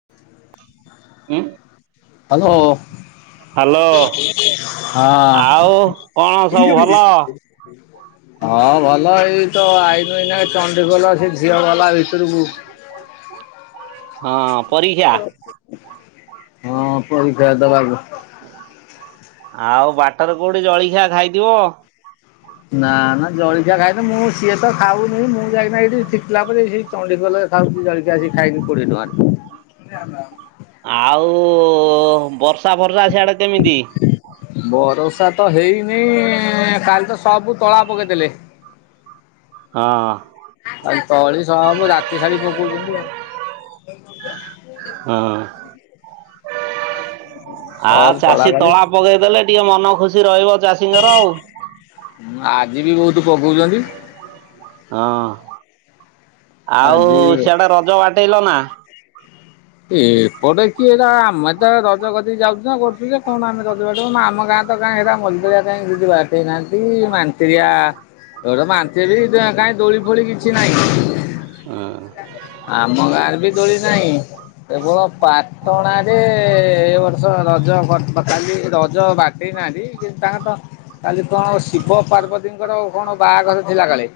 [inaudible] ଉଁ। Hello. Hello ଆଉ ହଁ। କଣ ସବୁ ଭଲ? ହଁ ଭଲ ଏଇ ତ ଆଇନୁ ଏଇନା କେ ଚଣ୍ଡି ଖୋଲ ସେ ଝିଅ ଗଲା ଭିତରକୁ। ହଁ। ପରୀକ୍ଷା ହଁ ପରୀକ୍ଷା ଦବାକୁ। ଆଉ ବାଟରେ କୋଉଠି ଜଳଖିଆ ଖାଇଥିବ? ନା ନା ଜଳିକିଆ ଖାଇନି ମୁଁ ସିଏ ତ ଖାଉନି ମୁଁ ଯାଇକିନା ଏଇଠି ଠୀକଲା ପରେ ଏଇ ଚଣ୍ଡି ଖୋଲ ରେ ଖାଉଛି ଜଳଖିଆ ଆସିକି ଖାଇଲି କୋଡିଏ ଟଙ୍କାରେ। ଆଉ ବର୍ଷା ଫର୍ଷା ସିଆଡେ କେମିତି? ବରସା ତ ହେଇନି କାଲି ତ ସବୁ ତଳା ପକେଇଦେଲେ। ହଁ। ଆଉ ତଳି ସବୁ ରାତି ଶାରି ପକଉଛନ୍ତି ଆଉ [inaudible] ହୁଁ। ହଁ। ଆ ଚାଷୀ ତଳା ପକେଇଦେଲେ ଟିକେ ମନ ଖୁସି ରହିବ ଚାଷୀଙ୍କର ଆଉ? ହୁଁ ଆଜି ବି ବହୁତ୍ ପକଉଛନ୍ତି। ହଁ ଆଉ ଆଜି ସେଆଡେ ରଜ ବାଟେଇଲ ନା? ଏପଟେ କିଏ ଟା ଆମେ ତ ରଜ କରିକି ଯାଉଛୁ ନା କରୁଛୁ ଯେ କଣ ଆମେ ରଜ ବାଟ ଆମ ଗାଁ କାଁଇ ହେରା ମଲଦରିଆ କାହିଁ ଯଦି ବାଟ ହେଇନାହାନ୍ତି ମାନ୍ତିରିଆ ତୋର ମାନ୍ତିରି କାହିଁ ଦୋଳି ଫୋଳି କିଛି ନାହିଁ ହୁଁ। ଆମ ଗାଁରେ ବି ଦୋଳି ନାହିଁ କେବଳ ପାଟଣ ରେ ଏ ବର୍ଷ ରଜ ବ କାଲି ରଜ ବାଟେଇନାହାନ୍ତି କିନ୍ତୁ ତାଙ୍କ ତ କାଲି କଣ ଶିବ ପାର୍ବତୀଙ୍କର କଣ ବାହାଘର ଥିଲା କାଳେ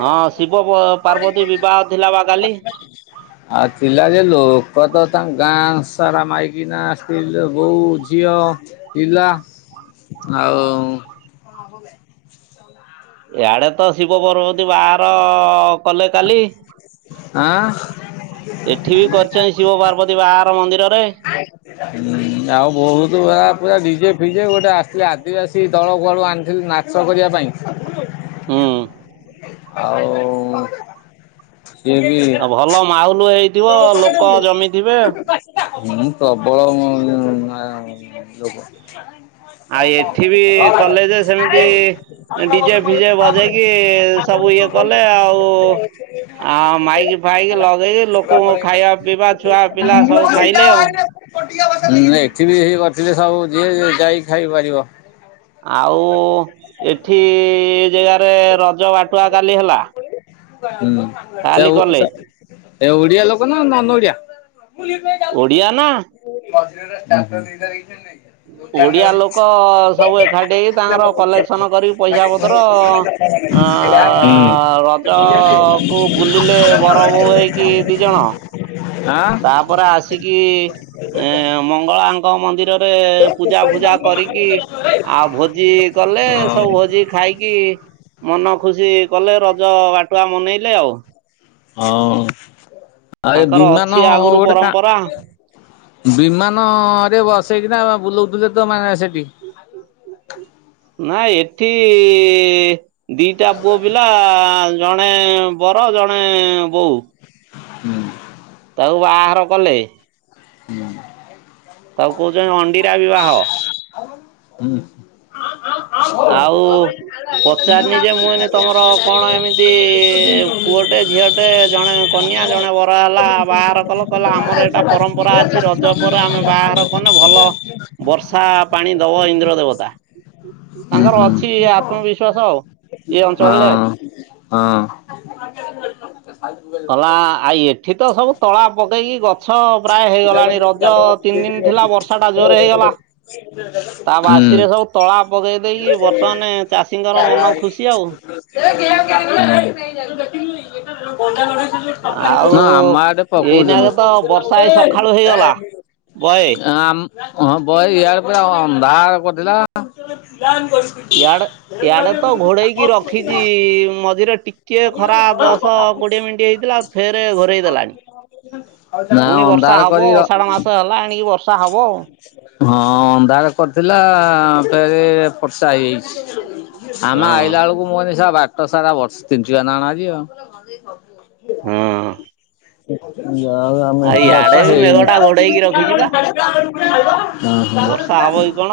ହଁ ଶିବ ପାର୍ବତୀ ବିବାହ ଥିଲା ବା କାଲି। ଆ ଥିଲା ଯେ ଲୋ କଦ ତାଙ୍କ ଗାଁ ସାରା ମାଇକିନା ସ୍ତ୍ରୀ ଲୋ ହଉ ଝିଅ ପିଲା ଆଉ ନବ [inaudible] ଇଆଡେ ତ ଶିବ ପର୍ବତୀ ବାହାଘର କଲେ କାଲି ଆ। ଏଠି ବି କରିଛନ୍ତି ଶିବ ପାର୍ବତୀ ବାହାଘର ମନ୍ଦିରରେ ହୁଁ ଆଉ ବହୁତ୍ ପୁରା ଡିଜେ ଫିଜେ ଗୋଟେ ଆସିଥିଲେ ଆଦିବାସୀ ଦଳ କୁଆଳୁ ଆଣିଥିଲି ନା ଚ କରିବା ପାଇଁ ହୁଁ। ଆଉ ସିଏ ବି ଆଉ ଭଲ ମାଉଲୁ ହେଇଥିବେ ଲୋକ ଜମିଥି ବେ ହୁଁ ପ୍ରବଳ ଆଉ ଏଠି ବି କଲେ ଯେ ସେମିତି ଡିଜେ ଫିଜେ ବଜେଇକି ସବୁ ଇଏ କଲେ ଆଉ ଆଉ ମାଇକି ଫାଇକି ଲଗେଇକି ଲୋକଙ୍କୁ ଲୋକ ଖାଇବା ପିଇବା [unintelligible] [unintelligible] ଛୁଆ ପିଲା ସବୁ ଖାଇଲେ ଆଉ। [unintelligible] ଏଠି ବି ହେଇ କରିଥିଲେ ସବୁ ଯିଏ ଯାଇକି ଖାଇ ପାରିବ ଆଉ ଏଠି ଜାଗାରେ ରଜ ବାଟୁଆ କାଲି ହେଲା କାଲି ହଁ କଲେ ସେ ଓ ଓଡିଆ ଲୋକ ନା ନନ୍ ଓଡିଆ? ଓଡିଆ ନା। ମଝିରେ ଚାତ ଦିଟା ଦେଇ ନାଇଁ। ଓଡ଼ିଆ ଲୋକ ସବୁ ଏକାଠି ହେଇକି ତାଙ୍କର କଲେକ୍ସନ୍ କରିକି ପଇସା ପତ୍ର ଅ ରଜକୁ ବୁଲିଲେ ବର ବୋଉ ହେଇକି ଦି ଜଣ। [unintelligible] ହୁଁ। ଆଁ ତାପରେ ଆସିକି ଏ ମଙ୍ଗଳାଙ୍କ ମନ୍ଦିର। ପୂଜା ଫୂଜା କରିକି ଆଉ ଭୋଜି। କଲେ ସବୁ ଭୋଜି ଖାଇକି ମନ ଖୁସି କଲେ ରଜ ବାାଟୁଆ ମନେଇଲେ ଆଉ। ହଁ, ଆଉ ଏ ତାଙ୍କର ଅଛି ବିମାନ ଆଗରୁ ଗୋଟେ କା ପରମ୍ପରା। ବିମାନରେ ବସେଇକିନା ବୁଲଉଥିଲେ ତ ମା ସେଠି। ନା ଏଠି ଦିଟା ପୁଅ ପିଲା ଜଣେ ବର ଜଣେ ବୋଉ। ହୁଁ। ତାକୁ ବାଘର କଲେ। ହୁଁ ତାକୁ କହୁଛନ୍ତି ଅଣ୍ଡିରା ବିବାହ। ଉ ହୁଁ। ଆଉ ପଚାରନି ଯେ ମୁଁ ଏନି ତମର କଣ ଏମିତି ପୁଅଟେ, ଝିଅ ଟେ ଜଣେ କନ୍ୟା, ଜଣେ ବର ହେଲା ବାହାର କଲ, କହିଲା ଆମର ଏ ଟା ପରମ୍ପରା ଅଛି ରଜ ପରେ ଆମେ ବାହାର କନେ ଭଲ। ବର୍ଷା ପାଣି ଦବ ଇନ୍ଦ୍ର ଦେବତା। ତାଙ୍କର ଅଛି ଇଏ ଆତ୍ମବିଶ୍ଵାସ ଆଉ, ଏଇ ଅଞ୍ଚଳରେ ଆଉ। [inaudible] କଲା, ଆଇ ଏଠି ତ ସବୁ ତଳା ପକେଇକି ଗଛ ପ୍ରାୟ ହେଇଗଲାଣି, ରଜ ତିନି ଦିନ ଥିଲା ବର୍ଷାଟା ଜୋରରେ ହେଇଗଲା, ତା ବାସିରେ ସବୁ ତଳା ପକେଇ ଦେଇକି ବର୍ତ୍ତମାନେ ଚାଷୀଙ୍କର ମନ ଖୁସି ଆଉ। ଆଉ [inaudible] ହ ଆମ ଏଟେ ପକଉଛନ୍ତି ଏଇନାକେ ତ ବର୍ଷା ଏଇ ସକାଳୁ ହେଇଗଲା ବହେ [inaudible] ହଁ ବହି ୟାଡ ପ ଅନ୍ଧାର କରିଥିଲା। ୟାଡେ ୟାଡେ ତ ଘୋଡେଇକି ରଖିଛି, ମଝିରେ ଟିକିଏ ଖରା ଦଶ କୋଡିଏ ମିନିଟ ହେଇଥିଲା। ଫେର ଘୋରେଇ ଦେଲାଣି, ନା ପୁଣି ବର୍ଷା ଅନ୍ଧାର ହବ କରି ର ଅଷାଢ଼ ମାସ ହେଲା ଏଣିକି ବର୍ଷା ହବ। ହଁ ଅନ୍ଧାର କରିଥିଲା [unintelligible] ବର୍ଷା ହେଇଯାଇଛି, ଆମେ ହଁ ଆଇଲା ବେଳକୁ ମୋ ନିଶା ବାକ [unintelligible] ସାରା ବର୍ଷ [unintelligible] ଭ ହବ ହଁ। ଯା ହଉ ଆମେ, ଆଉ ଇଆଡେ ବର୍ଷ ବି ମେଘ ହେଇନି [inaudible] [inaudible] ଟା ହଁ ଘୋଡେଇକି ରଖିଛି ବା। ହଁ। ବର୍ଷା ହବ କି କଣ?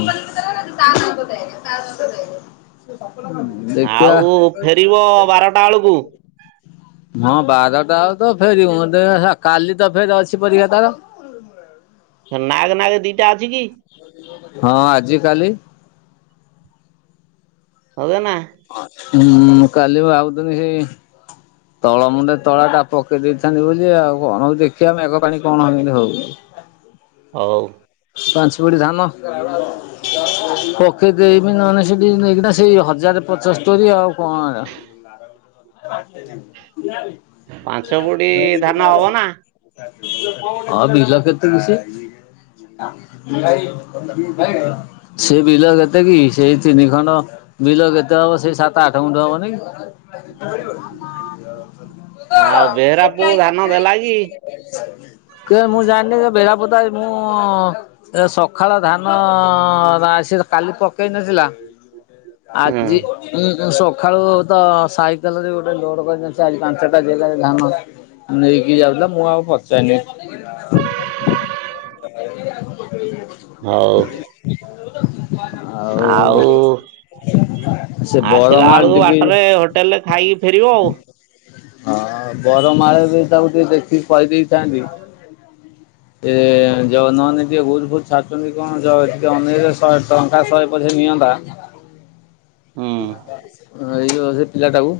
[inaudible] ହୁଁ। ଦେଖିବା। ଆଉ ଫେରିବ ବାରଟା ବେଳକୁ ହଁ ବାରଟା ଳୁ ତ ଫେରିବୁ ମତେ କାଲି ତ ଫେରି ଅଛି ପରୀକ୍ଷା ତାର। ନାଗେ ନାଗେ ଦିଟା ଅଛି କି? ହଁ ଆଜି କାଲି। ହଗେ ନା ହୁଁ ମୁ କାଲି ଭାବୁଥିଲି ସେଇ ତଳ ମୁଣ୍ଡେ ତଳା ଟା ପକେଇ ଦେଇଥାନ୍ତି ବୋଲି ଆଉ କଣ ଦେଖିବା ମେଘ ପାଣି କଣ ଏମିତି ହଉଚି। ହଉ। ପାଞ୍ଚ ପୋଡି ଧାନ ପୋକେ ଦେଇବି ନହେଲେ ସେଠି ନେଇକିନା ସେଇ ହଜାର ପଚଶ ତୋରି ଆଉ କଣ? ନାର ଗଟ [unintelligible] ପାଞ୍ଚ ବୋଡି ଧାନ ହବ ନା? ହଁ ବି ଲ କେ ତ କିଛି। ସେ ବିଲ କେତେ କି ସେଇ ତିନି ଖଣ୍ଡ। ବିଲ କେତେ ହବ ସେଇ ସାତ ଆଠ ଖଣ୍ଣ୍ଡ ହବନି ତୁ ତ ଆଉ ବେହେରା ଯେଟ ପୁଅ ହେଇ ଧାନ ଦେଲା କି? ମୁଁ ଜାଣିନି ବେଢପତା ମୁଁ। ମୁଁ ଏ ସକାଳ ଧାନ ଆସି କାଲି ପକେଇ ନଥିଲା। ହୁଁ ଆଜି। ଉଁ ସକାଳୁ ତ ସାଇକେଲରେ ଗୋଟେ ଲୋଡ କରିଦ ଆଜି ପାଞ୍ଚଟା ଜିଲ୍ଲାରେ ଧାନ। ନେଇକି ଯାଉଥିଲା ମୁଁ ଆଉ ପଚାରନି। [inaudible] ହଉ ଆଉ। ସେ ଆସିଲା ବରମାଳ ବେଳକୁ ଟିକେ ବାଟରେ ହୋଟେଲ ରେ ଖାଇକି ଫେରିବ ଆଉ ହଁ ବରମାଳ ବି ତାକୁ ଟିକେ ଦେଖିକି କହିଦେଇଥାନ୍ତି। [inaudible] ଏ ଯ ନହନେ ଟିକେ ଗୁଜ ଫୁଜ ଛାଡୁଛନ୍ତି କଣ ଯ ଟିକେ ଅନେଇ ଶହେ ଟଙ୍କା ଶହେ ପସେ ନିଅନ୍ତା। ହୁଁ। ଏଇ ସେ ପିଲା ଟାକୁ।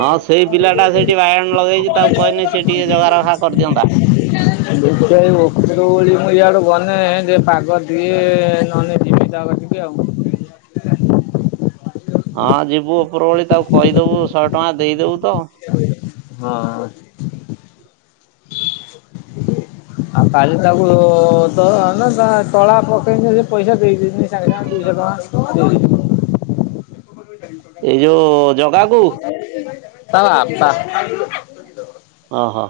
ହଁ ସେଇ ପିଲାଟା ସେଇଠି ବାଇଗଣ ଲଗେଇଛି ତାକୁ କ କହିନି ସେ ଟିକେ ଜଗାାରଖା କରିଦିଅନ୍ତା। ମୁଁ ଉପର ଓଳି ଇାଆଡୁ ଗନେ ଟ ପାଗ ଟିକେ ନହନେ ଜିବି ଦାଗ ଟିକେ ଆଉ। ହଁ ଯିବୁ ଉପର ଭଳି ତାକୁ କହିଦେବୁ ଶହେ ଟଙ୍କା ଦେଇଦେବୁ ତ ହଁ। [inaudible] ଆ। କାଲି ତାକୁ ନା ତଳା ପକେଇକି ସେ ପଇସା ଦେଇଦନି ସାଙ୍ଗେ ସାଙ୍ଗେ ଦୁଇଶହ ଟଙ୍କା। ଓ। ଏଇ ଯୋଉ ଜଗା କୁ ତା ବାପା। ଓହୋ।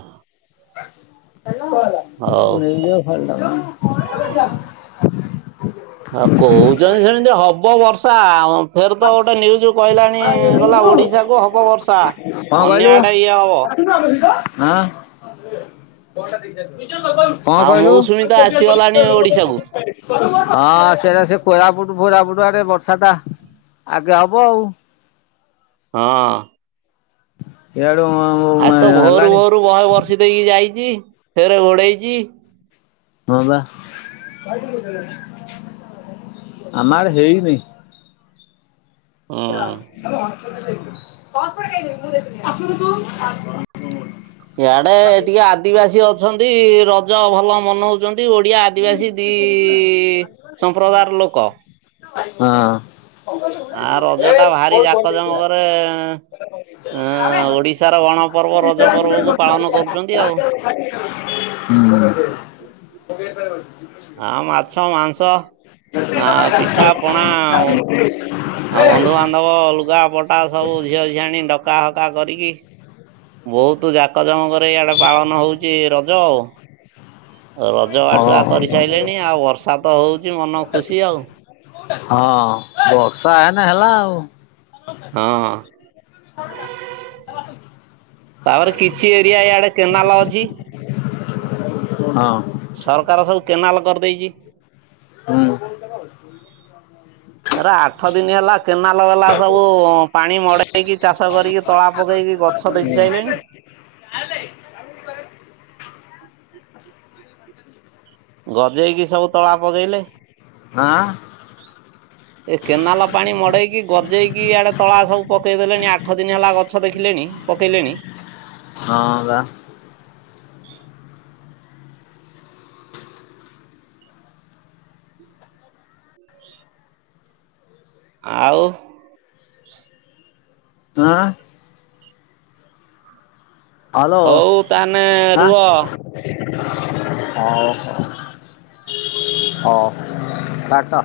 ହଉ। ନେଇଯ ଭଲ ଟ [unintelligible] ଆଉ କହୁଛନ୍ତି ସେମିତି ହବ ବର୍ଷା। ଫେର ତ ଗୋଟେ ନ୍ୟୁଜ୍ କହିଲାଣି ଗଲା ଓଡ଼ିଶାକୁ ହବ ବର୍ଷା। ହଁ ଅନ୍ୟ କହିଲୁ ହଁ। ଆଡେ ଇଏ ହବ ହଁ ଆଉ କହିଲୁ। ମୌସୁମୀ ତ ଆସିଗଲାଣି ଓଡିଶାକୁ ହଁ ସେଟା ସେ କୋରାପୁଟ ଫୋରାପୁଟ ଆଡେ ବର୍ଷା ଟା। ଆଗେ ହବ ଆଉ ହଁ। ଏଡୁ ଆଜି ତ ଭୋରୁ ହେଲାଣି। ଭୋରୁ ବହେ ବର୍ଷି ଦେଇକି ଯାଇଛି ଫେରେ ଘୋଡେଇଛି। ହଁ ବା ଆମ ଆଡେ ହେଉନି। ହୁଁ ତ ହ ପାପାଇ ଆସୁ [inaudible] ଇଆଡେ ଟିକେ ଆଦିବାସୀ ଅଛନ୍ତି ରଜ ଭଲ ମନଉଛି। ଓଡିଆ ଆଦିବାସୀ ଦି ସମ୍ପ୍ରଦାୟର ଲୋକ। ହଁ। ଆ ରଜ ଟା ଭାରି ଏ ଜାକଜମକରେ ଅ କ ଓଡିଶାର ଗଣପର୍ବ ରଜ ପର୍ବକୁ ପାଳନ [unintelligible] କରୁଛନ୍ତି ଆଉ। [unintelligible] [inaudible] ନାଁ ମୁଁ ମାଛ ମାଂଶ। ଆ ପିଠା ପଣା ଆଉ ଆଉ ବନ୍ଧୁବାନ୍ଧ ଧବ ଲୁଗା ପଟା ସବୁ ଝିଅଝିଆଣି ଡକା ହକା କରିକି ବହୁତ ଜାକ ଜମକରେ ଇଆଡେ ପାଳନ ହୋଉଚି ରଜ ଆଉ। ରଜ ବାଟୁଆ ହଁ କରିସାରିଲେଣି ଆଉ ବର୍ଷା ତ ହଉଚି ମନ ଖୁସି ଆଉ। ହଁ ବର୍ଷା ହେନେ ହେଲା ଆଉ। ହଁ। ତାପରେ କିଛି ଏରିଆ ଇଆଡେ କେନାଲ ଅଛି। ହଁ। ସରକାର ସବୁ କେନାଲ କରିଦେଇଚି। [inaudible] [inaudible] ଏରା ଆଠ ଦିନି ହେଲା କେନାଲ ବାଲା ସବୁ ପାଣି ମଡେଇକି ଚାଷ କରିକି ତଳା ପକେଇକି ଗଛ ଦେଖି ସାରିଲେଣି। ଗଜେଇକି ସବୁ ତଳା ପକେଇଲେ। ହାଁ। [inaudible] ଏ କେନାଲ ପାଣି ମଡେଇକି ଗଜେଇକି ଇଡେ ତଳା ସବୁ ପକେଇଦେଲେଣି ଆଠ ଦିନ ହେଲା ଗଛ ଦେଖିଲେଣି। ପକେଇଲେଣି। ହଁ ବା। ଆଉ? ଆଁ। ହଲୋ ହଉ ତାହେଲେ ଆଁ। ରୁହ। ହଉ ହଉ। ହୋଉ କଟ।